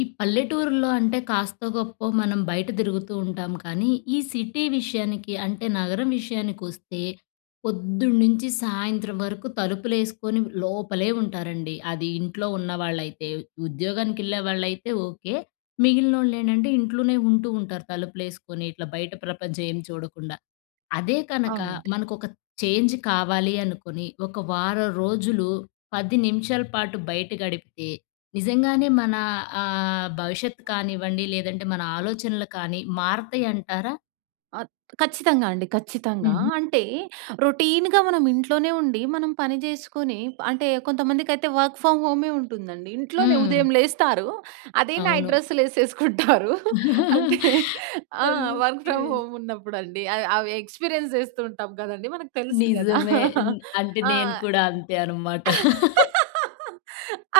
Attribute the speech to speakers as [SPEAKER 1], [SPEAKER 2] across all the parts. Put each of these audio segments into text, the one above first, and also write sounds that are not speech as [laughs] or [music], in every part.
[SPEAKER 1] ఈ పల్లెటూరులో అంటే కాస్తో గొప్పో మనం బయట తిరుగుతూంటాం కానీ! ఈ సిటీ విషయానికి అంటే నగరం విషయానికి వస్తే పొద్దున్నుంచి సాయంత్రం వరకు తలుపులేసుకొని లోపలే ఉంటారండి. అది ఇంట్లో ఉన్నవాళ్ళైతే. ఉద్యోగానికేళ్ళే వాళ్ళులైతే ఓకే. మిగిలినోళ్ళు ఏంటంటే ఇంట్లోనే ఉంటూంటారు తలుపులేసుకొని ఇట్లా బయట ప్రపంచం ఏం చూడకుండా. అదే కనుక
[SPEAKER 2] అవునండి.
[SPEAKER 1] మనకు ఒక చేంజ్ కావాలి అనుకోని, ఒక వారం రోజులు 10 నిమిషాల పాటు బయట గడిపితే, నిజంగానే మన ఆహ్, భవిష్యత్తుకనివ్వండి లేదంటే మన ఆలోచనలు కానీ మారతాయి అంటారా?
[SPEAKER 2] అత్ ఖచ్చితంగా అండి. ఖచ్చితంగా.
[SPEAKER 1] హు‌హు‌.
[SPEAKER 2] అంటే రొటీన్‌గా మనం ఇంట్లోనే ఉండి, మనం పని చేసుకొని, అంటే కొంతమందికైతే వర్క్ ఫ్రమ్ హోమే ఉంటుందండి. ఇంట్లోనే
[SPEAKER 1] హ్మ్.
[SPEAKER 2] ఉదయం లేస్తారు. అదే నైట్
[SPEAKER 1] అవును.
[SPEAKER 2] డ్రెస్సులేసేసుకుంటారు. అంటే
[SPEAKER 1] [laughs]
[SPEAKER 2] ఆ! Work
[SPEAKER 1] okay.
[SPEAKER 2] ఫ్రమ్ హోమ్ ఉన్నప్పుడండి. అయి అవి ఎక్స్పీరియన్స్ చేస్తూతుంటాం కదండీ మనకు తెలుసు కదా.
[SPEAKER 1] నిజమే. న్
[SPEAKER 2] [laughs]
[SPEAKER 1] అంటే
[SPEAKER 2] ఆ!
[SPEAKER 1] నేను కూడా అంతే అన్నమాట. [laughs]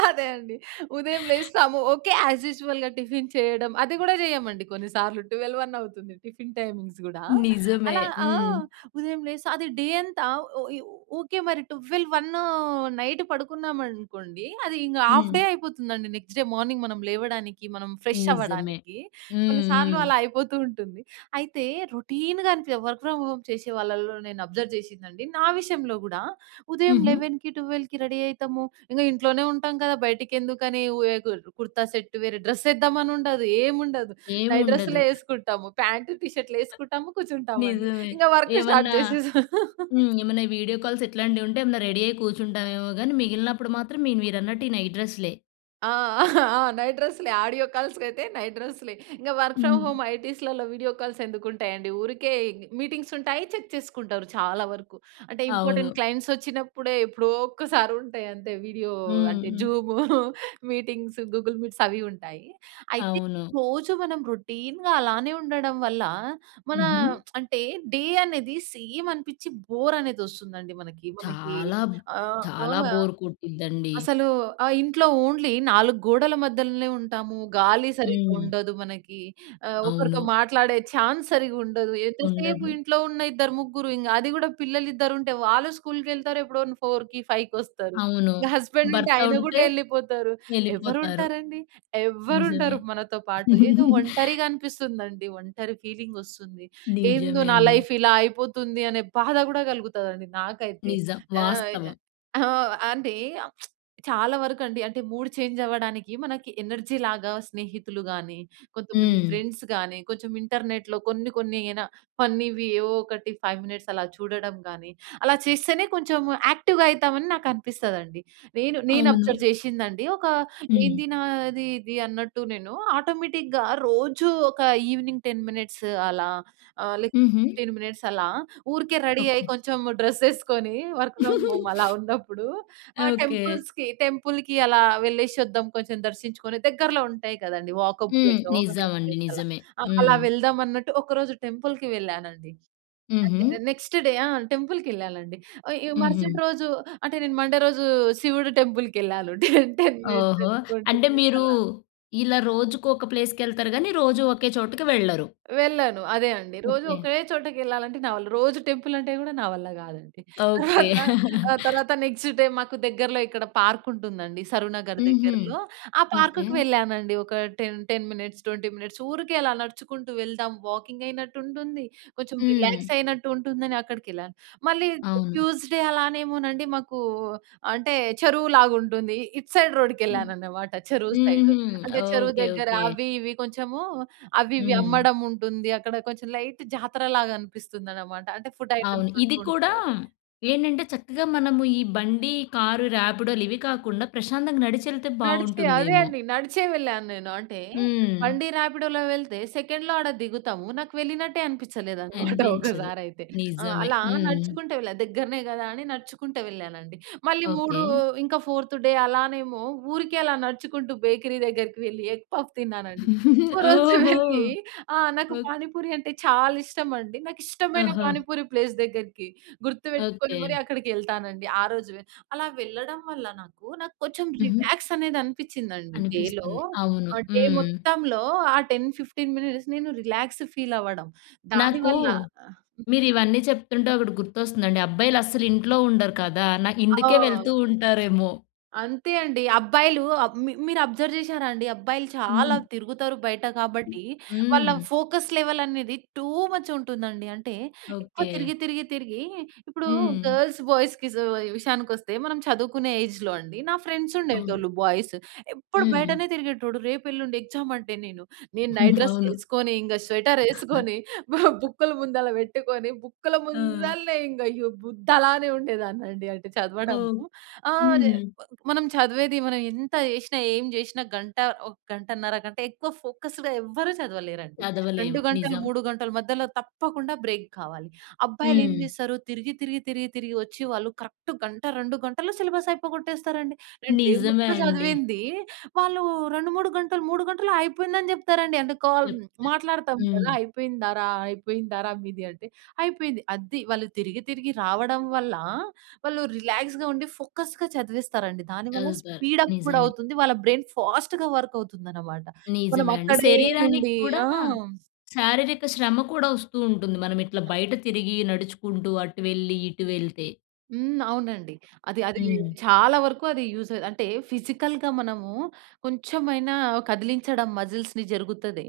[SPEAKER 2] అదే అండి. ఉదయం లేస్తాము. ఓకే యాస్ యూజువల్‌గా టిఫిన్ చేయడం అది కూడా చేయమండి కొన్నిసార్లు 12, 1 అవుతుంది టిఫిన్ టైమింగ్స్ కూడా.
[SPEAKER 1] నిజమే.
[SPEAKER 2] అలా ఆ!
[SPEAKER 1] హ్మ్.
[SPEAKER 2] ఉదయం లేస్తా అది డే అంతా ఓ యు వుకే మరి 12 1 నైట్ పడుకున్నామనుకోండి అది ఇంగా హాఫ్
[SPEAKER 1] హ్మ్.
[SPEAKER 2] డే అయిపోతుందండి నెక్స్ట్ డే మార్నింగ్ మనం లేవడానికి మనం ఫ్రెష్
[SPEAKER 1] నిజమే.
[SPEAKER 2] అవ్వడానికి.
[SPEAKER 1] హ్మ్,
[SPEAKER 2] కొన్ని సార్లు
[SPEAKER 1] హ్మ్.
[SPEAKER 2] అలా అయిపోతూంటుంది. అయితే రొటీన్‍గా అని చె వర్క్ ఫ్రమ్ హోమ్ చేసే వాళ్ళలో నేను అబ్జర్వ్ చేసిందండి నా విషయంలో గూడా. ఉదయం
[SPEAKER 1] హుహు.
[SPEAKER 2] 11కి, 12కి రెడీ ఐతాము. ఇంగా ఇంట్లోనే ఉంటాం కదా బయటికి ఎందుకని ఓ ఎ కుర్ కుర్తా సెట్టు. వేరే డ్రెస్ ఎద్దామనుండదు, ఏముండదు. నైట్
[SPEAKER 1] ఏముండదు.
[SPEAKER 2] డ్రెస్సులేసుకుంటాము ప్యాంట్ టీ షర్ట్‌లు ఎసుకుంటాము, కూర్చుంటామండి.
[SPEAKER 1] నిజమే.
[SPEAKER 2] ఇంగా వర్క్ స్టార్ట్
[SPEAKER 1] ఏవన్నా
[SPEAKER 2] చేసేసాం. [laughs]
[SPEAKER 1] హ్మ్. ఏమన్నా వీడియో కాల్స్ ఇట్లాంటివి ఉంటే ఏమన్నా రెడీ అయి కూర్చుంటామేమో గాని మిగిలినప్పుడు మాత్రం మీ మీరన్నట్టు ఈ నైట్ డ్రెస్‌లే.
[SPEAKER 2] ఆ! ఆ! నైట్ డ్రెస్‌లె. ఆడియో కాల్స్‌కైయితే నైట్ డ్రెస్‌లే. ఇంగా వర్క్ ఫ్రామ్
[SPEAKER 1] హ్మ్.
[SPEAKER 2] హోమ్ ఐటీస్‌లలో వీడియో కాల్స్ ఎందుకుంటాయండి? ఊరికే మీటింగ్స్ ఉంటాయి. చెక్ చేసుకుంటారు చాలా వరకు. అంటే, ఇంపార్టెంట్
[SPEAKER 1] అవును.
[SPEAKER 2] క్లయింట్స్ వచ్చినప్పుడే ఎప్పుడో ఒక్కసారి ఉంటాయి అంతే. వీడియో
[SPEAKER 1] హ్మ్.
[SPEAKER 2] అంటే
[SPEAKER 1] హ్మ్.
[SPEAKER 2] జూము [chuckles] మీటింగ్స్, గూగుల్ మీట్స్ అవి ఉంటాయి. అయితే
[SPEAKER 1] అవును.
[SPEAKER 2] రోజు మనం రొటీన్‌గా అలానే ఉండడం వల్ల మన
[SPEAKER 1] హుహు.
[SPEAKER 2] అంటే డే అనేది సేమ్ అనిపించి బోరనేది వస్తుందండి మనకి. మనకి
[SPEAKER 1] చాలా.
[SPEAKER 2] ఆహ్, ఆ!
[SPEAKER 1] చాలా బోర్ కొట్టుద్దండి.
[SPEAKER 2] అసలు ఆహ్, ఇంట్లో ఓన్లీ 4 గోడల మధ్యలనే ఉంటాము, గాలి సరిగ్గా
[SPEAKER 1] హ్మ్.
[SPEAKER 2] ఉండదు మనకి. ఆహ్, ఒకరితో
[SPEAKER 1] అవును.
[SPEAKER 2] మాట్లాడే చాన్స్ సరిగ్గా ఉండదు. ఎంతసేపు
[SPEAKER 1] ఉండదు.
[SPEAKER 2] ఇంట్లో ఉన్న ఇద్దరు, ముగ్గురు ఇంగ అది కూడా పిల్లలు ఇద్దరుంటే వాళ్ళు స్కూల్‌కెళ్తారు. ఎప్పుడో న్ 4:00కి ఫైవ్‌కొస్తారు.
[SPEAKER 1] అవును.
[SPEAKER 2] ఇంగా హస్బెండ్ ఉంటే
[SPEAKER 1] భర్త
[SPEAKER 2] ఆయన కూడా
[SPEAKER 1] ఉంటే
[SPEAKER 2] ఎళ్ళిపోతారు. ఎవరు
[SPEAKER 1] ఎళ్ళిపోతారు.
[SPEAKER 2] ఉంటారండి? ఎవ్వరు ఉండరు
[SPEAKER 1] నిజమే.
[SPEAKER 2] మనతో పాటు. ఏదో
[SPEAKER 1] [chuckles]
[SPEAKER 2] ఒంటరిగా అనిపిస్తుందండి. ఒంటరి ఫీలింగొస్తుంది. ఏందో
[SPEAKER 1] నిజమే
[SPEAKER 2] నా
[SPEAKER 1] అండి.
[SPEAKER 2] లైఫ్ ఇలా అయిపోతుంది అనే బాధ కూడా కలుగుతాదండి నాకైతే.
[SPEAKER 1] నిజం.
[SPEAKER 2] ఆహ్,
[SPEAKER 1] వాస్తవం.
[SPEAKER 2] ఆ! అంటే, [smacks lips] చాలా వరకండి. అంటే, మూడ్ చేంజ్ అవ్వడానికి మనకి ఎనర్జీ‌లాగా స్నేహితులు గాని, కొంతమంది
[SPEAKER 1] హ్మ్.
[SPEAKER 2] ఫ్రెండ్స్ గాని, కొంచెం ఇంటర్నెట్‌లో కొన్ని, కొన్ని యేన ఫన్నీవి ఏవో ఒకటి 5 మినిట్స్ అలా చూడడం గానీ, అలా చేస్తేనే కొంచెము యాక్టివ్‌గా అయితామని నాకనిపిస్తదండి. నేను నేను
[SPEAKER 1] అవును.
[SPEAKER 2] అబ్జర్వ్ చేసిందండి ఒక
[SPEAKER 1] హ్మ్.
[SPEAKER 2] ఏంది నాది ఇది అన్నట్టు నేను ఆటోమేటిక్‌గా రోజు ఒక ఈవెనింగ్ 10 మినిట్స్ అలా, ఆహ్, లేకపోతే
[SPEAKER 1] హుహు.
[SPEAKER 2] 15 మినిట్స్ అలా ఊరికే రెడీ అయ్యి
[SPEAKER 1] ఓకే.
[SPEAKER 2] కొంచెము డ్రెస్ ఏసుకొని వర్క్ ఫ్రమ్ హోమ్ అలా ఉన్నప్పుడు,
[SPEAKER 1] [giggles]
[SPEAKER 2] ఆహ్,
[SPEAKER 1] ఓకే.
[SPEAKER 2] టెంపుల్స్‌కి టెంపుల్‍కి అలా వెళ్ళేసి వద్దాం కొంచెం దర్శించుకొని, దగ్గరలో ఉంటాయి కదండీ! వాకబుల్
[SPEAKER 1] హ్మ్. నిజమండి.
[SPEAKER 2] ప్లేస్ అలా.
[SPEAKER 1] నిజమే.
[SPEAKER 2] ఆ! అలా
[SPEAKER 1] హ్మ్.
[SPEAKER 2] వెళ్దాం అన్నట్టు ఒకరోజు టెంపుల్‍కి వెళ్ళానండి. అదే
[SPEAKER 1] హుహు.
[SPEAKER 2] Next day. ఆ! టెంపుల్‌కెళ్ళాలండి. అ యొ
[SPEAKER 1] హుహు.
[SPEAKER 2] మరుసటి రోజు అంటే, నేను మండే రోజు శివుడి టెంపుల్‌కెళ్ళాలుంటే [chuckles] 10 మినిట్స్
[SPEAKER 1] ఓహో!
[SPEAKER 2] 20
[SPEAKER 1] అంటే,
[SPEAKER 2] మినిట్స్
[SPEAKER 1] మీరు
[SPEAKER 2] అలా.
[SPEAKER 1] ఇలా రోజుకొక ప్లేస్‌కెళ్తారు గాని రోజూ ఒకే చోటుకి వెళ్ళరు.
[SPEAKER 2] వెళ్ళాను. అదే అండి. రోజు
[SPEAKER 1] ఓకే.
[SPEAKER 2] ఒకే చోటకెళ్ళాలంటే నావల్ల రోజు టెంపుల్ అంటే కూడా నా వల్ల గాదండి.
[SPEAKER 1] ఓకే.
[SPEAKER 2] [chuckles] తర్వాత ఆ!
[SPEAKER 1] [chuckles]
[SPEAKER 2] తర్వాత నెక్స్ట్ డే మాకు దగ్గరలో ఇక్కడ పార్క్ ఉంటుందండి. సరునగర్
[SPEAKER 1] హుహు.
[SPEAKER 2] దగ్గరలో. ఆ
[SPEAKER 1] ఓకే.
[SPEAKER 2] పార్క్‌కి వెళ్ళానండి. ఒక టెన్ టెన్ మినిట్స్, 20 మినిట్స్ ఊరికే అలా నడుచుకుంటూ వెళ్దాం వాకింగ్ అయినట్టు ఉంటుంది. కొంచెం
[SPEAKER 1] హ్మ్.
[SPEAKER 2] రిలాక్స్ అయినట్టు ఉంటుందని అక్కడికెళ్ళాను. మళ్ళీ
[SPEAKER 1] అవును.
[SPEAKER 2] ట్యూస్‌డే అలానేమోనండి మాకు అంటే, చెరువులాగా ఉంటుంది. ఇటు సైడ్ రోడ్డుకెళ్ళాననమాట చెరువు సైడ్.
[SPEAKER 1] హుహు.
[SPEAKER 2] అంటే, చెరువు
[SPEAKER 1] ఓకే.
[SPEAKER 2] దగ్గర
[SPEAKER 1] ఓకే.
[SPEAKER 2] అవి ఇవి కొంచెము అవి ఇవి
[SPEAKER 1] హ్మ్.
[SPEAKER 2] అమ్మడం ఉంటుంది. అక్కడ కొంచెం లైట్ జాతరలాగా అనిపిస్తుందనమాట. అంటే ఫుడ్
[SPEAKER 1] అవును.
[SPEAKER 2] ఐటెమ్స్
[SPEAKER 1] ఇది
[SPEAKER 2] ఉంటూ
[SPEAKER 1] కూడా
[SPEAKER 2] ఉంటాయి.
[SPEAKER 1] ఏంటంటే, చక్కగా మనము ఈ బండి కారు ర్యాపిడోలు ఇవి కాకుండా ప్రశాంతంగా నడిచెళ్తే
[SPEAKER 2] నడిచే. అదే
[SPEAKER 1] బావుంటుందేమో!
[SPEAKER 2] అండి. నడిచే వెళ్ళాను నేను. అంటే
[SPEAKER 1] హ్మ్.
[SPEAKER 2] బండి ర్యాపిడోలో వెళ్తే సెకండ్‌లో ఆడ దిగుతాము. నాకు వెళ్ళినట్టే అనిపించలేదనమాట [chuckles]
[SPEAKER 1] అనిపించదు.
[SPEAKER 2] ఒకసారయితే. ఆ!
[SPEAKER 1] నిజమే.
[SPEAKER 2] అలా
[SPEAKER 1] హ్మ్.
[SPEAKER 2] నడుచుకుంటూ వెళ్ళా. దగ్గరనే కదా అని నడుచుకుంటూ వెళ్ళానండి. మళ్ళీ మూడు
[SPEAKER 1] ఓకే.
[SPEAKER 2] ఇంకా ఫోర్త్ డే అలానేమో ఊరికే అలా నడుచుకుంటూ బేకరీ దగ్గరకి వెళ్ళి ఎగ్ పఫ్ తిన్నానండి.
[SPEAKER 1] [giggles]
[SPEAKER 2] ఒకరోజు
[SPEAKER 1] ఓహో!
[SPEAKER 2] వెళ్ళి ఆ! నాకు
[SPEAKER 1] ఓక్
[SPEAKER 2] పానిపూరి అంటే చాలా ఇష్టమండి. నాకు ఇష్టమైన
[SPEAKER 1] ఆహా!
[SPEAKER 2] పానిపూరి ప్లేస్ దగ్గరికి గుర్తుపెట్టుకొని
[SPEAKER 1] ఓకే.
[SPEAKER 2] మరి అక్కడికెళ్తానండి ఆ రోజువే. అలా వెళ్ళడం వల్ల నాకు నాకు కొంచెం
[SPEAKER 1] హుహు.
[SPEAKER 2] రిలాక్సనేది అనిపించిందండి డేలో.
[SPEAKER 1] అనిపిస్తుంది. అవును.
[SPEAKER 2] ఆహ్, డే
[SPEAKER 1] హ్మ్
[SPEAKER 2] మొత్తంలో ఆ 10, 15 మినిట్స్ నేను రిలాక్స్ ఫీల్ అవ్వడం.
[SPEAKER 1] నాకు
[SPEAKER 2] దానివల్ల ఆహ్, హ్మ్.
[SPEAKER 1] మీరు ఇవన్నీ చెప్తుంటే ఒకటి గుర్తొస్తుందండి. అబ్బాయిలస్సలు ఇంట్లో ఉండరు కదా! నా ఇందుకే వెళ్తూ
[SPEAKER 2] ఆ!
[SPEAKER 1] ఉంటారేమో!
[SPEAKER 2] అంతే అండి. అబ్బాయిలు మి మీరు అబ్జర్వ్ చేసారా అండి? అబ్బాయిలు చాలా
[SPEAKER 1] హ్మ్.
[SPEAKER 2] తిరుగుతారు బయట కాబట్టి. వాళ్ళ
[SPEAKER 1] హ్మ్.
[SPEAKER 2] ఫోకస్ లెవెల్ అనేది టూ మచ్ ఉంటుందండి. అంటే, ఎక్కువ
[SPEAKER 1] ఓకే.
[SPEAKER 2] తిరిగి, తిరిగి, తిరిగి ఇప్పుడు
[SPEAKER 1] హ్మ్.
[SPEAKER 2] గర్ల్స్, బాయ్స్‌కి విషయానికొస్తే మనం చదువుకునే ఏజ్‌లో అండి నా ఫ్రెండ్స్
[SPEAKER 1] అవును.
[SPEAKER 2] ఉండేటోళ్ళు బాయ్స్. ఎప్పుడు
[SPEAKER 1] హ్మ్.
[SPEAKER 2] బయటనే తిరిగేటోడు. రేపు ఎల్లుండి ఎగ్జామ్ అంటే, నేను నేను నైట్
[SPEAKER 1] [chuckles] అవును.
[SPEAKER 2] డ్రెస్‌లేసుకొని, ఇంగా స్వెటర్ ఏసుకొని [chuckles] బ బుక్కులు ముందల పెట్టుకొని బుక్కుల
[SPEAKER 1] ఆ!
[SPEAKER 2] ముందలనే ఇంగా అయ్యో! బుద్ధలానే ఉండేదాన్నండి. అంటే, చదవడము.
[SPEAKER 1] ఓహ్!
[SPEAKER 2] ఆహ్,
[SPEAKER 1] హ్మ్.
[SPEAKER 2] మనం చదివేది మనం ఎంత జేసినా, ఏం జేసినా గంట, ఒక గంటన్నర కంటే ఎక్కువ ఫోకస్‌గా ఎవ్వరు చదవలేరండి. 2
[SPEAKER 1] చదవలేము.
[SPEAKER 2] గంటలు,
[SPEAKER 1] నిజం.
[SPEAKER 2] 3 గంటల మధ్యలో తప్పకుండా బ్రేక్ కావాలి. అబ్బాయిలు ఏం
[SPEAKER 1] హ్మ్.
[SPEAKER 2] చేస్తారు? తిరిగి, తిరిగి, తిరిగి, తిరిగి వచ్చి వాళ్ళు కరెక్ట్ గంట, 2 గంటల సిలబస్ అయిపోకొట్టేస్తారండి. నేను డే
[SPEAKER 1] నిజమే
[SPEAKER 2] మొత్తం
[SPEAKER 1] అండి.
[SPEAKER 2] చదివింది వాళ్ళు 2, 3 గంటలు 3 గంటలు అయిపోయిందని చెప్తారండి. అంటే, కాల్
[SPEAKER 1] చెప్తే
[SPEAKER 2] మాట్లాడతాం
[SPEAKER 1] హ్మ్.
[SPEAKER 2] గదా! అయిపోయిందారా? అయిపోయిందారా మీది? అంటే, "అయిపోయింది." అది. వాళ్ళు తిరిగి, తిరిగి రావడం వల్ల వాళ్ళు రిలాక్స్‌గా ఉండి, ఫోకస్‌గా చదివేస్తారండి. దానివల్ల
[SPEAKER 1] చదువుతారు.
[SPEAKER 2] స్పీడ్ అప్ గూడా
[SPEAKER 1] నిజమే.
[SPEAKER 2] అవుతుంది. వాళ్ళ బ్రైన్ ఫాస్ట్‌గా వర్క్ అవుతుందనమాట. మనం
[SPEAKER 1] నిజమే అండి.
[SPEAKER 2] అక్కడే
[SPEAKER 1] శరీరానికి
[SPEAKER 2] ఉండి
[SPEAKER 1] కూడా
[SPEAKER 2] ఆ!
[SPEAKER 1] శారీరక శ్రమ కూడా వస్తూ ఉంటుంది. మనం ఇట్లా బయట తిరిగి నడుచుకుంటూ అటు వెళ్లి ఇటు వెళ్తే.
[SPEAKER 2] హ్మ్. అవునండి. అది అది
[SPEAKER 1] హ్మ్.
[SPEAKER 2] చాలా వరకు అది యూజ్ అంటే, ఫిజికల్‌గా మనము కొంచెమైనా కదిలించడం మజిల్స్‌ని జరుగుతది.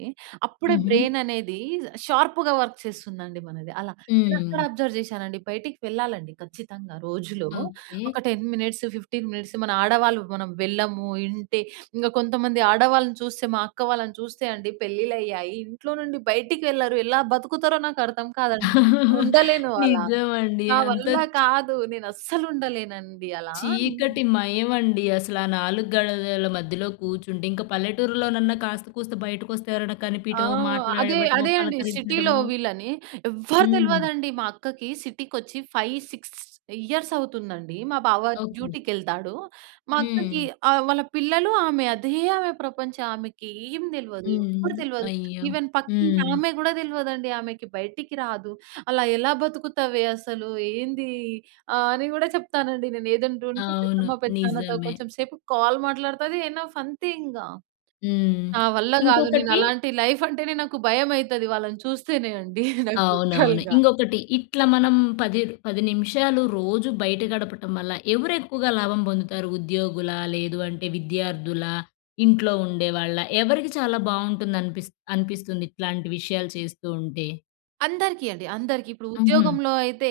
[SPEAKER 2] అప్పుడే
[SPEAKER 1] హుహు.
[SPEAKER 2] బ్రైన్ అనేది షార్ప్‌గా వర్క్ చేస్తుందండి మనది. అలా నేను అక్కడ
[SPEAKER 1] హ్మ్.
[SPEAKER 2] అబ్జర్వ్ చేశానండి బయటికి వెళ్ళాలండి ఖచ్చితంగా. రోజులో
[SPEAKER 1] ఓకే.
[SPEAKER 2] ఒక 10 మినిట్స్ 15 మినిట్స్ మన ఆడవాళ్ళు మనం వెళ్ళము. ఇంటి ఇంగ కొంతమంది ఆడవాళ్ళని చూస్తే మా అక్క వాళ్ళని చూస్తే అండి పెళ్లిళ్ళయ్యాయి. ఇంట్లో నుండి బయటికి వెళ్లరు. ఎలా బతుకుతారో నాకర్థం కాదండి.
[SPEAKER 1] [chuckles]
[SPEAKER 2] ఉండలేను అలా.
[SPEAKER 1] నిజమండి.
[SPEAKER 2] నా
[SPEAKER 1] అంత
[SPEAKER 2] వల్ల
[SPEAKER 1] చ్
[SPEAKER 2] కాదు. నేను అస్సలు ఉండలేనండి అలా. హ్మ్.
[SPEAKER 1] చీకటి మయమండి అసల. ఆ 4 గడలల మధ్యలో కూర్చుంటే ఇంక పల్లెటూరులోనన్న కాస్త కూస్త బయటకొస్తే ఎవరైనా
[SPEAKER 2] ఆ!
[SPEAKER 1] కనిపియడమో
[SPEAKER 2] అదే.
[SPEAKER 1] మాట్లాడటమో
[SPEAKER 2] అదే అండి. సిటీలో
[SPEAKER 1] పలకరించడమో
[SPEAKER 2] వీళ్ళని ఎవ్వరు
[SPEAKER 1] హ్మ్.
[SPEAKER 2] తెలవదండి మా అక్కకి. సిటీకొచ్చి 5, 6 ఇయర్స్ అవుతుందండి. మా బావ
[SPEAKER 1] ఓకే.
[SPEAKER 2] డ్యూటీకెళ్తాడు. మా అక్కకి
[SPEAKER 1] హ్మ్.
[SPEAKER 2] ఆహ్, వాళ్ళ పిల్లలు ఆమె. అదే ఆమె ప్రపంచం. ఆమెకి ఏం తెల్వదు.
[SPEAKER 1] హ్మ్.
[SPEAKER 2] ఎవరు తెలవదు.
[SPEAKER 1] అయ్యో!
[SPEAKER 2] ఈవెన్ పక్కింటి
[SPEAKER 1] హ్మ్.
[SPEAKER 2] ఆమె కూడా తెలవదండి ఆమెకి. బయటికి రాదు. అలా ఎలా బతుకుతావే అసలు? ఏంది? ఆహ్, అని కూడా చెప్తానండి నేను. ఏదంటూంటే,
[SPEAKER 1] అవును.
[SPEAKER 2] పెద్దమ్మ, పెద్దనాన్నతో
[SPEAKER 1] నిజమే.
[SPEAKER 2] కొంచెం సేపు కాల్ మాట్లాడుతాది. ఎనఫ్ అంతే ఇంగా.
[SPEAKER 1] హ్మ్.
[SPEAKER 2] నా వల్ల కాదు. నేను
[SPEAKER 1] ఇంకొకటి
[SPEAKER 2] అలాంటి లైఫ్ అంటేనే నాకు భయం అయితది వాళ్ళని చూస్తేనే అండి నాకు
[SPEAKER 1] అవునవును.
[SPEAKER 2] లిట్‌రల్‌‌గా. [chuckles]
[SPEAKER 1] ఇంగొకటి. ఇట్ల మనం పది ర్ 10 నిమిషాలు రోజు బయట గడపటం వల్ల ఎవరు ఎక్కువగా లాభం పొందుతారు? ఉద్యోగులా? లేదు అంటే విద్యార్థుల? ఇంట్లో ఉండేవాళ్ళా? ఎవరికి చాలా బావుంటుంది అనిపిస్ అనిపిస్తుంది ఇట్లాంటి విషయాలు చేస్తూ ఉంటే?
[SPEAKER 2] అందరికీ అండి. అందరికి. ఇప్పుడు
[SPEAKER 1] హుహు.
[SPEAKER 2] ఉద్యోగంలో అయితే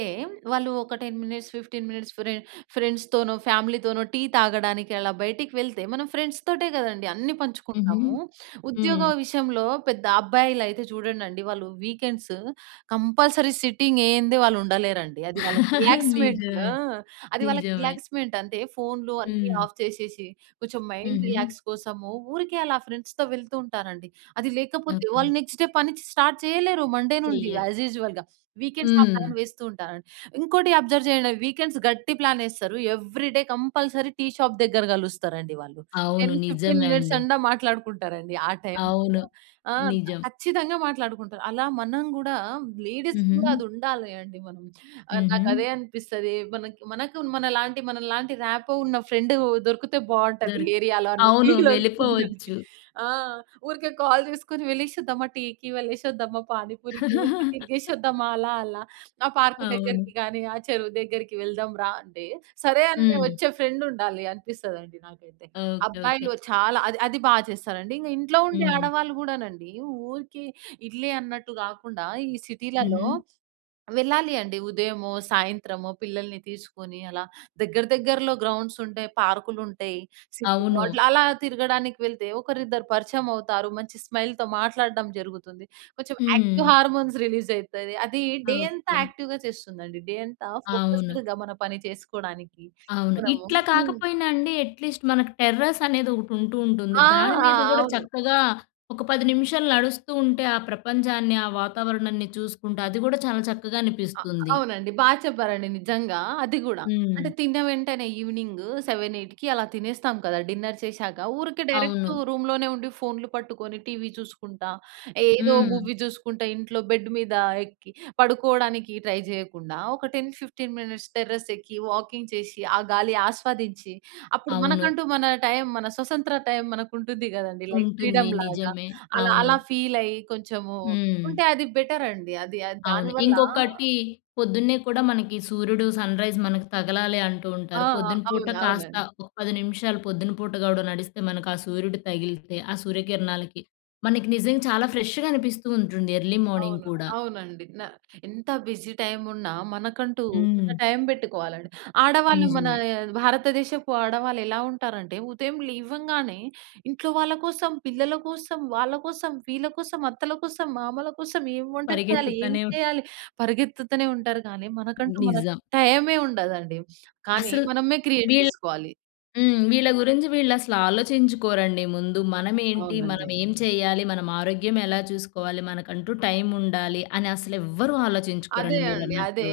[SPEAKER 2] వాళ్ళు, ఒక 10 మినిట్స్, 15 మినిట్స్ ఫ్రె ఫ్రెండ్స్‌తోనో, ఫ్యామిలీతోనో టీ తాగడానికి, అలా బయటికి వెళ్తే, మనం ఫ్రెండ్స్‌తోటే గదండీ అన్నీ
[SPEAKER 1] హుహు.
[SPEAKER 2] పంచుకుంటాము.
[SPEAKER 1] హ్మ్.
[SPEAKER 2] ఉద్యోగ విషయంలో పెద్ద అబ్బాయిలైతే చూడండండి, వాళ్ళు వీకెండ్స్ కంపల్సరీ సిట్టింగేయందే వాళ్ళుండలేరండి. అది వాళ్ళకి
[SPEAKER 1] [laughs]
[SPEAKER 2] రిలాక్స్‌మెంట్.
[SPEAKER 1] నిజమే.
[SPEAKER 2] ఆ! అది వాళ్ళకి
[SPEAKER 1] నిజమే.
[SPEAKER 2] రిలాక్స్‌మెంటంతే. ఫోన్‌లు అన్ని
[SPEAKER 1] హ్మ్.
[SPEAKER 2] ఆఫ్ చేషేషి, కొంచం మైండ్
[SPEAKER 1] హుహు.
[SPEAKER 2] రిలాక్స్ కోసము, ఊరికే అలా ఫ్రెండ్స్‌తో వెళ్తూ ఉంటానండి. అది లేకపోతే,
[SPEAKER 1] ఓకే.
[SPEAKER 2] వాళ్ళు నెక్స్ట్ డే పని చ్ స్టార్ట్ చెయ్యలేరు మండే నుండి
[SPEAKER 1] చెయ్యరు.
[SPEAKER 2] యాజ్ యూజువల్‌గా. వీకెండ్స్ ఆ
[SPEAKER 1] హ్మ్.
[SPEAKER 2] ప్లాన్ వేస్తూ ఉంటాను. ఇంకోటి అబ్జర్వ్ జెయండి, వీకెండ్స్ గట్టి ప్లానేస్తరు. ఎవ్రీడే కంపల్సరీ టీ షాప్ దగ్గర గలుస్తరండి వాళ్ళు.
[SPEAKER 1] అవును.
[SPEAKER 2] 10, 15
[SPEAKER 1] నిజమే అండి.
[SPEAKER 2] మినిట్సండా మాట్లాడుకుంటారండి ఆ టైమ్‌లో.
[SPEAKER 1] అవును.
[SPEAKER 2] ఆ!
[SPEAKER 1] నిజం.
[SPEAKER 2] ఖచ్చితంగా మాట్లాడుకుంటారు. అలా మనం గూడా లేడీస్‌కి గూడా
[SPEAKER 1] హుహు.
[SPEAKER 2] అదుండాలి అండి మనం. ఆహ్, నాకదే
[SPEAKER 1] హుహు.
[SPEAKER 2] అనిపిస్తదీ. మనకి మనకు మనలాంటి, మనలాంటి రాపో ఉన్న ఫ్రెండూ దొరుకుతే బావుంటదీ
[SPEAKER 1] దొరు
[SPEAKER 2] ఏరియాలో అన్న
[SPEAKER 1] అవును. వెళ్ళిపోవచ్చు.
[SPEAKER 2] ఫీలొస్తుందండి. ఆ! ఊరికే కాల్ చేసుకొని, "వెళ్ళేసొద్దామా టీకి? వెళ్ళేసొద్దామా పానిపూరికి? ఊరికే
[SPEAKER 1] [laughs]
[SPEAKER 2] తిరిగేసొద్దామా అలా అలా? ఆ పార్కు
[SPEAKER 1] అవును.
[SPEAKER 2] దగ్గరకి గానీ, ఆ చెరువు దగ్గరికి వెళ్దాం రా" అంటే, సరే అనె
[SPEAKER 1] హ్మ్.
[SPEAKER 2] ఒచ్చే ఫ్రెండుండాలి అనిపిస్తదండి నాకైతే.
[SPEAKER 1] ఓకే. ఓకే.
[SPEAKER 2] అబ్బాయిల్లో చాలా అది, అది బా చేస్తారండి. ఇంగ ఇంట్లో ఉండే
[SPEAKER 1] హ్మ్.
[SPEAKER 2] ఆడవాళ్ళు గూడానండి, ఊరికే ఇళ్లే అన్నట్టు గాకుండా, ఈ సిటీలలో
[SPEAKER 1] హుహు.
[SPEAKER 2] వెళ్ళాలి అండి. ఉదయమో, సాయంత్రమో, పిల్లలిని తీసుకొనీ అలా దగ్గర దగ్గరలో గ్రౌండ్సుంటాయి, పార్కులుంటాయి. సిటీలో
[SPEAKER 1] అవును.
[SPEAKER 2] అట్లలా తిరగడానికి వెళ్తే, ఒకరిద్దరు పరిచయమవుతారు. మంచి స్మైల్‌తో మాట్లాడడం జరుగుతుంది. కొంచెం యాక్టివ్
[SPEAKER 1] హ్మ్.
[SPEAKER 2] హార్మోన్స్ రిలీజయితది. అదీ డే అంతా
[SPEAKER 1] ఓకే.
[SPEAKER 2] యాక్టివ్‍గా చేస్తుందండి, డే అంతా
[SPEAKER 1] అవును.
[SPEAKER 2] ఫోకస్‌డ్‌గా మన పని చేసుకోడానికి.
[SPEAKER 1] అవును.
[SPEAKER 2] మనము
[SPEAKER 1] ఇట్లా
[SPEAKER 2] హ్మ్.
[SPEAKER 1] కాకపోయినా అండి ఎట్లీస్ట్ మనకి టెర్రస్సనేదొకటుంటూ ఉంటుంది.
[SPEAKER 2] ఆ!
[SPEAKER 1] దాని మీద గూడా
[SPEAKER 2] అవును.
[SPEAKER 1] చక్కగా ఒక 10 నిమిషాలు నడుస్తూంటే, ఆ ప్రపంచాన్ని, ఆ వాతావరణాన్ని చూసుకుంటా, అది గూడా చాలా చక్కగా
[SPEAKER 2] ఆ!
[SPEAKER 1] అనిపిస్తుంది.
[SPEAKER 2] అవునండి. బా చెప్పారండి నిజంగా, అది గూడా.
[SPEAKER 1] హ్మ్.
[SPEAKER 2] అంటే, తిన్న వెంటనే ఈవినింగ్ 7, 8కి అలా తినేస్తాం కదా డిన్నర్ చేషాక. ఊరికే డైరెక్టు
[SPEAKER 1] అవును.
[SPEAKER 2] రూమ్‌లోనే ఉండి ఫోన్‌లు పట్టుకొని, టీవీ చూసుకుంటా, ఏదో
[SPEAKER 1] హ్మ్.
[SPEAKER 2] మూవీ చూసుకుంటా ఇంట్లో బెడ్డ్ మీద ఎక్కి పడుకోడానికి ట్రై జెయ్యకుండా, ఒక 10, 15 మినిట్స్ టెర్రస్సెక్కి, వాకింగ్ చేసి, ఆ గాలి ఆస్వాదించి, అప్పుడు
[SPEAKER 1] అవును.
[SPEAKER 2] మనకంటూ మన టైమ్, మన స్వతంత్ర టైమ్ మనకుంటుంది గదండీ, లైక్
[SPEAKER 1] ఉంటుంది.
[SPEAKER 2] ఫ్రీడమ్‌లాగా.
[SPEAKER 1] నిజమే.
[SPEAKER 2] అలా,
[SPEAKER 1] అవును.
[SPEAKER 2] అలా ఫీలయ్యి కొంచము
[SPEAKER 1] హ్మ్.
[SPEAKER 2] ఉంటే అది బెటరండి. అది ఆహ్, దాని
[SPEAKER 1] అవును.
[SPEAKER 2] వల్లా
[SPEAKER 1] ఇంకొకటీ, పొద్దున్నే కూడా మనకి సూర్యుడు, సన్‌రైజ్ మనకి తగలాలి అంటూ
[SPEAKER 2] ఆ!
[SPEAKER 1] ఉంటారు.
[SPEAKER 2] అ
[SPEAKER 1] పొద్దున పూట
[SPEAKER 2] అవును.
[SPEAKER 1] కాస్త
[SPEAKER 2] అవునండి.
[SPEAKER 1] ఒక 10 నిమిషాలు పొద్దున పూట గూడా నడిస్తే, మనకు ఆ సూర్యుడు తగిలితే, ఆ సూర్యకిరణాలకి, మనకి నిజంగా చాలా ఫ్రెష్‌గా అనిపిస్తూ ఉంటుంది ఎర్లీ మార్నింగ్
[SPEAKER 2] అవును.
[SPEAKER 1] కూడా.
[SPEAKER 2] అవునండి. న ఎంత బిజీ టైమున్నా, మనకంటూ ఒక
[SPEAKER 1] హ్మ్.
[SPEAKER 2] టైం పెట్టుకోవాలండి. ఆడవాళ్ళు మనా
[SPEAKER 1] నిజమే.
[SPEAKER 2] భారతదేశపు ఆడవాళ్ళు ఎలా ఉంటారంటే, ఉదయం లేవంగానే, ఇంట్లో వాళ్ళ కోసం, పిల్లల కోసం, వాళ్ళ కోసం, వీళ్ళ కోసం, అత్తల కోసం, మామల కోసం, ఏం వంట చెయ్యలి, ఏం
[SPEAKER 1] పరిగెత్తుతనే
[SPEAKER 2] చెయ్యాలి, పరిగెత్తుతనే ఉంటారు, కానీ మనకంటూ మనకు
[SPEAKER 1] నిజం.
[SPEAKER 2] టైమే ఉండదండి, కానీ
[SPEAKER 1] అసల్
[SPEAKER 2] మనమే క్రియేట్
[SPEAKER 1] వీళ్
[SPEAKER 2] చేసుకోవాలి.
[SPEAKER 1] హ్మ్. వీళ్ళ గురించి వీళ్ళుసలు ఆలోచించుకోరండి ముందు. మనమేంటి?
[SPEAKER 2] అవునండి.
[SPEAKER 1] మనమేం చెయ్యాలి? మనమారోగ్యం ఎలా చూసుకోవాలి? మనకంటూ టైముండాలి అని అసలు ఎవ్వరూ
[SPEAKER 2] అదే
[SPEAKER 1] ఆలోచించుకోరండి
[SPEAKER 2] అండి, అదే.
[SPEAKER 1] మీరన్నట్లు.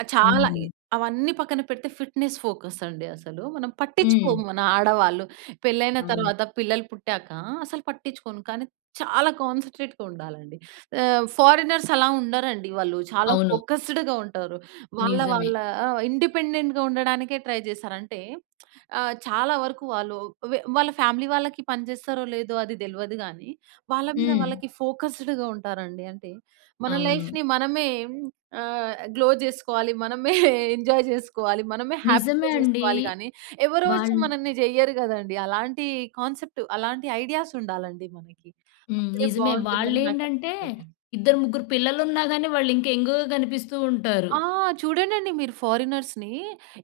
[SPEAKER 2] ఆహ్, చాలా
[SPEAKER 1] హ్మ్.
[SPEAKER 2] ఇ అవన్నీ పక్కన పెడితే ఫిట్‍నెస్ ఫోకస్సండి అసలు. మనం
[SPEAKER 1] హ్మ్.
[SPEAKER 2] పట్టిచ్చుకోము మన ఆడవాళ్ళు. పెళ్ళైన
[SPEAKER 1] అవును.
[SPEAKER 2] తర్వాత పిల్లలు పుట్టాక అసలు పట్టిచ్చుకోను, కానీ చాలా కాన్సంట్రేట్‌గ ఉండాలండి. ఆహ్, ఫారెనర్సలా ఉండరండి. వాళ్ళు చాలా
[SPEAKER 1] అవును.
[SPEAKER 2] ఫోకస్‌డ్‌గా ఉంటారు. వాళ్ళ
[SPEAKER 1] నిజమే.
[SPEAKER 2] వాళ్ళా ఆ! ఇండిపెండెంట్‌గా ఉండడానికే ట్రై చేస్తారంటే, [smacks lips] ఆహ్, చాలా వరకు వాళ్ళూ వె వాళ్ళ ఫ్యామిలీ వాళ్ళకి పని చేస్తారో, లేదో అది దెల్వదు గానీ, వాళ్ళ మీద
[SPEAKER 1] హ్మ్.
[SPEAKER 2] వాళ్ళకి ఫోకసుడ్‌గా ఉంటారండి. అంటే, మన
[SPEAKER 1] అవును.
[SPEAKER 2] లైఫ్‌ని మనమే ఆహ్, గ్లో చేసుకోవాలి. మనమే [chuckles] ఎంజాయ్ చేసుకోవాలి. మనమే
[SPEAKER 1] నిజమే
[SPEAKER 2] హ్యాపీగా
[SPEAKER 1] అండి.
[SPEAKER 2] చేసుకోవాలి గానీ, ఎవరోచ్చి
[SPEAKER 1] వాళ్ళు
[SPEAKER 2] మనన్ని జెయ్యరు గదండీ. అలాంటీ కాన్సెప్ట్ అలాంటి ఐడియాసుండాలండి మనకి.
[SPEAKER 1] హ్మ్.
[SPEAKER 2] అప్పుడే
[SPEAKER 1] నిజమే.
[SPEAKER 2] బావుంటుందని
[SPEAKER 1] వాళ్ళేంటంటే,
[SPEAKER 2] నాకనిపిస్తది.
[SPEAKER 1] ఇద్దరు, ముగ్గురు పిల్లలున్నా గానీ, వాళ్ళింకా యంగ్‌గా కనిపిస్తూ ఉంటారు.
[SPEAKER 2] ఆ! చూడండండి మీరు ఫారినర్స్‌ని.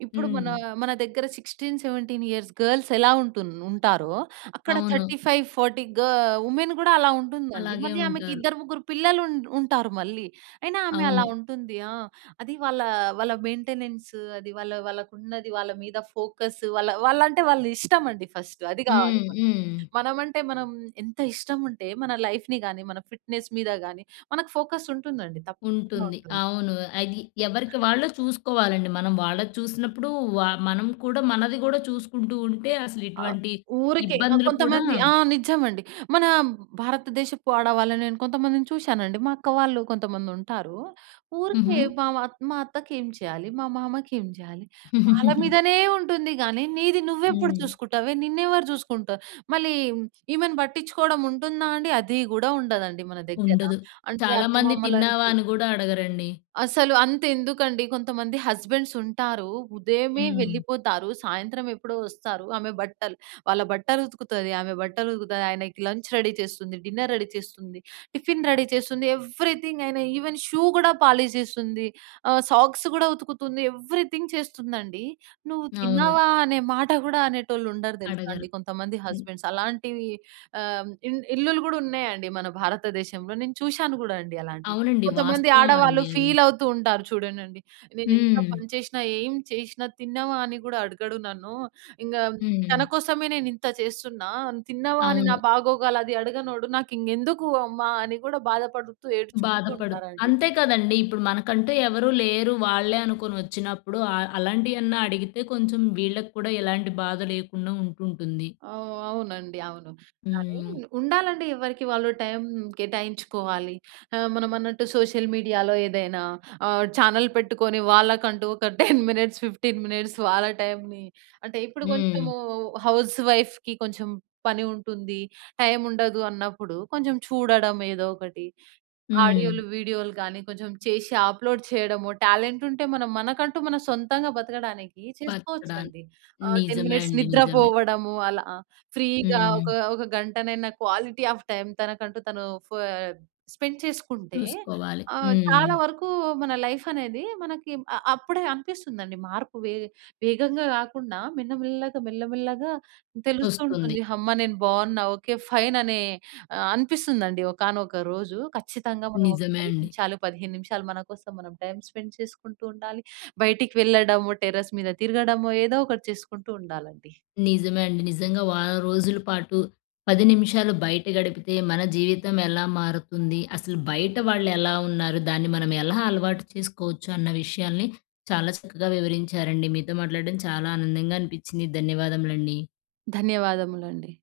[SPEAKER 2] ఇప్పుడు మనా,
[SPEAKER 1] హ్మ్.
[SPEAKER 2] మన దగ్గర 16, 17 ఇయర్స్ గర్ల్స్ ఎలా ఉంటున్ ఉంటారో అక్కడ థర్టీ
[SPEAKER 1] అవును.
[SPEAKER 2] ఫైవ్ ఫార్టీ గ ఉమెన్ గూడా అలా ఉంటుందండి.
[SPEAKER 1] అలాగే
[SPEAKER 2] మళ్ళీ ఆమెకి
[SPEAKER 1] ఉంటారు.
[SPEAKER 2] ఇద్దరు, ముగ్గురు పిల్లలున్ ఉంటారు మళ్ళీ. అయినా ఆమె అలా
[SPEAKER 1] అవును.
[SPEAKER 2] ఉంటుంది. ఆ! అది వాళ్ళా, వాళ్ళ మెయింటెనెన్స్ అది వాళ్ళ వాళ్ళకున్నది, వాళ్ళ మీద ఫోకస్స్. వాళ్ళ వాళ్లంటే, వాళ్ళ ఇష్టమండి ఫస్ట్. అది గావాలి
[SPEAKER 1] హ్మ్.
[SPEAKER 2] మనకి.
[SPEAKER 1] హ్మ్.
[SPEAKER 2] మనమంటే మనం ఎంత ఇష్టముంటే మన లైఫ్‌ని గానీ, మన ఫిట్‍నెస్ మీద గానీ, మనకు ఫోకస్సుంటుందండి, తప్పకుండా
[SPEAKER 1] ఉంటుంది.
[SPEAKER 2] ఉంటుంది.
[SPEAKER 1] అవును. అది ఎవరికి వాళ్ళు చూసుకోవాలండి. మనం వాళ్ళది చూసినప్పుడూ వ మనం కూడా, మనది గూడా చూసుకుంటూ ఉంటే, అసలు
[SPEAKER 2] ఆ!
[SPEAKER 1] ఇటువంటి
[SPEAKER 2] ఊరికే ఆహ్,
[SPEAKER 1] ఇబ్బందులు కూడా
[SPEAKER 2] కొంతమంది ఆ! నజ్జమండి. మన భారతదేశపు ఆడవాళ్ళనేను కొంతమందిని చూశానండి, మా అక్క వాళ్ళు కొంతమందుంటారు.
[SPEAKER 1] హుహు.
[SPEAKER 2] ఊరికే బ మా, మా అత్తకేం చెయ్యాలి? మా మామకేం జెయ్యాలి? వాళ్ళ
[SPEAKER 1] [giggles]
[SPEAKER 2] మీదనే ఉంటుంది గానీ, నీది నువ్వెప్పుడు
[SPEAKER 1] హ్మ్.
[SPEAKER 2] చూసుకుటావే? నిన్నెవరు చూసుకుంటా మళ్ళీ ఈమెను పట్టిచ్చుకోడం ఉంటుందా అండి? అది గూడా ఉండదండి మన దగ్గర.
[SPEAKER 1] ఉండదు.
[SPEAKER 2] అంటే,
[SPEAKER 1] చాలా మంది
[SPEAKER 2] అత్తమామలని
[SPEAKER 1] తిన్నావా
[SPEAKER 2] చు
[SPEAKER 1] అని గూడా అడగరండి.
[SPEAKER 2] అసలు అంతెందుకండి, కొంతమంది హస్బెండ్సుంటారు. ఉదయమే
[SPEAKER 1] హ్మ్.
[SPEAKER 2] వెళ్ళిపోతారు, సాయంత్రమెప్పుడో వస్తారు. ఆమె బట్టలు వాళ్ళ బట్టలుతుకుతది, ఆమె బట్టలుతుకుతది, ఆయనకి లంచ్ రెడీ చేస్తుంది, డిన్నర్ రెడీ చేస్తుంది, టిఫిన్ రెడీ చేస్తుంది. ఎవ్రీథింగ్ ఆయనా ఈవెన్ షూ గూడా పాలిష్ జేస్తుంది. ఆహ్, సాక్స్ గూడా ఉతుకుతుంది. ఎవ్రీథింగ్ చేస్తుందండీ. "నువ్వు
[SPEAKER 1] అవును.
[SPEAKER 2] తిన్నావా?" అనే మాట గూడా అనేటోళ్ళుండరు తెలుసా
[SPEAKER 1] అడగరు.
[SPEAKER 2] అండి కొంతమంది
[SPEAKER 1] హ్మ్.
[SPEAKER 2] హస్బెండ్స్. అలాంటివీ, ఆహ్ ఇన్ ఇళ్లులు గూడున్నయండి మన భారతదేశంలో. నేను చూషాను గూడా అండి అలాంటియి.
[SPEAKER 1] అవునండి.
[SPEAKER 2] కొంతమంది ఆడవాళ్ళు
[SPEAKER 1] వాస్తవవండి అది.
[SPEAKER 2] ఫీలవుతూ ఉంటారు చూడండండి. "నేను ఎంత
[SPEAKER 1] హ్మ్.
[SPEAKER 2] పని చేషినా, ఏం చేషినా, తిన్నావా? అని గూడా అడగడు నన్ను. ఇంగా తన
[SPEAKER 1] హ్మ్.
[SPEAKER 2] కోసమే నేనింత చేస్తున్నా. తిన్నావా? అని నా
[SPEAKER 1] అవును.
[SPEAKER 2] బాగోగలది అడగనోడు నాకింకెందుకు అమ్మా?" అని గూడా బాధపడుతూ, ఏడ్చుకుంటూ
[SPEAKER 1] బాధపడు
[SPEAKER 2] ఉంటారండి.
[SPEAKER 1] అంతే కదండీ. ఇప్పుడు మనకంటూ ఎవరూ లేరు, వాళ్ళే అనుకొనొచ్చినప్పుడు, అ అలాంటియన్నా అడిగితే కొంచం వీళ్ళకు కూడా ఎలాంటి బాధ లేకుండా ఉంటుంటుంది.
[SPEAKER 2] ఆ! అవునండి. అవును, కానీ
[SPEAKER 1] హ్మ్.
[SPEAKER 2] ఉండాలండి ఎవరికి వాళ్ళు టైం కేటాయించుకోవాలి. ఆహ్, మనమన్నట్టు సోషల్ మీడియాలో ఏదైనా ఆహ్, ఛానల్ పెట్టుకొని, వాళ్ళకంటూ ఒక 10 మినిట్స్, 15 మినిట్స్ వాళ్ళ టైమ్‌ని అంటే, ఇప్పుడు
[SPEAKER 1] హ్మ్.
[SPEAKER 2] కొంచెము హౌస్ వైఫ్‌కి కొంచెం పని ఉంటుంది, టైముండదు అన్నప్పుడు కొంచం చూడడం ఏదో ఒకటి,
[SPEAKER 1] హ్మ్.
[SPEAKER 2] ఆడియోలు, వీడియోలు గానీ, కొంచెం చేసి అప్లోడ్ ఆహ్, చెయడము, టాలెంటుంటే, మనం మనకంటూ మన సొంతంగా బతకడానికీ
[SPEAKER 1] బతకడాన్
[SPEAKER 2] చేసుకోవచ్చండి. ఆహ్, 10
[SPEAKER 1] నిజమే
[SPEAKER 2] మినిట్స్
[SPEAKER 1] అండి.
[SPEAKER 2] నిద్ర
[SPEAKER 1] నిజమే.
[SPEAKER 2] పోవడము, అలా ఆహ్, ఫ్రీగా
[SPEAKER 1] హ్మ్.
[SPEAKER 2] ఒక, ఒక గంటనైనా క్వాలిటీ ఆఫ్ టైమ్ తనకంటూ తనూ ఫ స్పెండ్ చేసుకుంటే,
[SPEAKER 1] చూసుకోవాలి.
[SPEAKER 2] ఆహ్, చాలా
[SPEAKER 1] హ్మ్.
[SPEAKER 2] వరకూ మన లైఫనేది, మనకి అ అప్పుడే అనిపిస్తుందండి మార్పు. వే వేగంగా గాకుండా, మెన్నమెల్లగా, మెల్లమెల్లగా
[SPEAKER 1] ఒస్తుంది.
[SPEAKER 2] తెలుస్తూంటుంది. హమ్మా! నేను బావున్నా. ఓకే, ఫైననే ఆహ్, అనిపిస్తుందండి ఒకానొక రోజు. ఖచ్చితంగా మనం ఒక
[SPEAKER 1] నిజమే
[SPEAKER 2] 10
[SPEAKER 1] అండి.
[SPEAKER 2] నిమిషాలు, 15 నిమిషాలు, మన కోసం మనం టైమ్ స్పెండ్ చేసుకుంటూ ఉండాలి. బయటికి వెళ్ళడము, టెర్రస్ మీద తిరగడమో ఏదో ఒకటి చేసుకుంటూ ఉండాలండి.
[SPEAKER 1] నిజమే అండి. నిజంగా వారం రోజులు పాటు, 10 నిమిషాలు బయట గడిపితే మన జీవితం ఎలా మారుతుంది, అసలు బయట వాళ్ళెలా ఉన్నారు, దాన్ని మనం ఎలా అలవాటు చేసుకోవచ్చు అన్న విషయాలని చాలా చక్కగా వివరించారండి. మీతో మాట్లాడడం చాలా ఆనందంగా అనిపిచ్చింది. ధన్యవాదములండి.
[SPEAKER 2] ధన్యవాదములండి.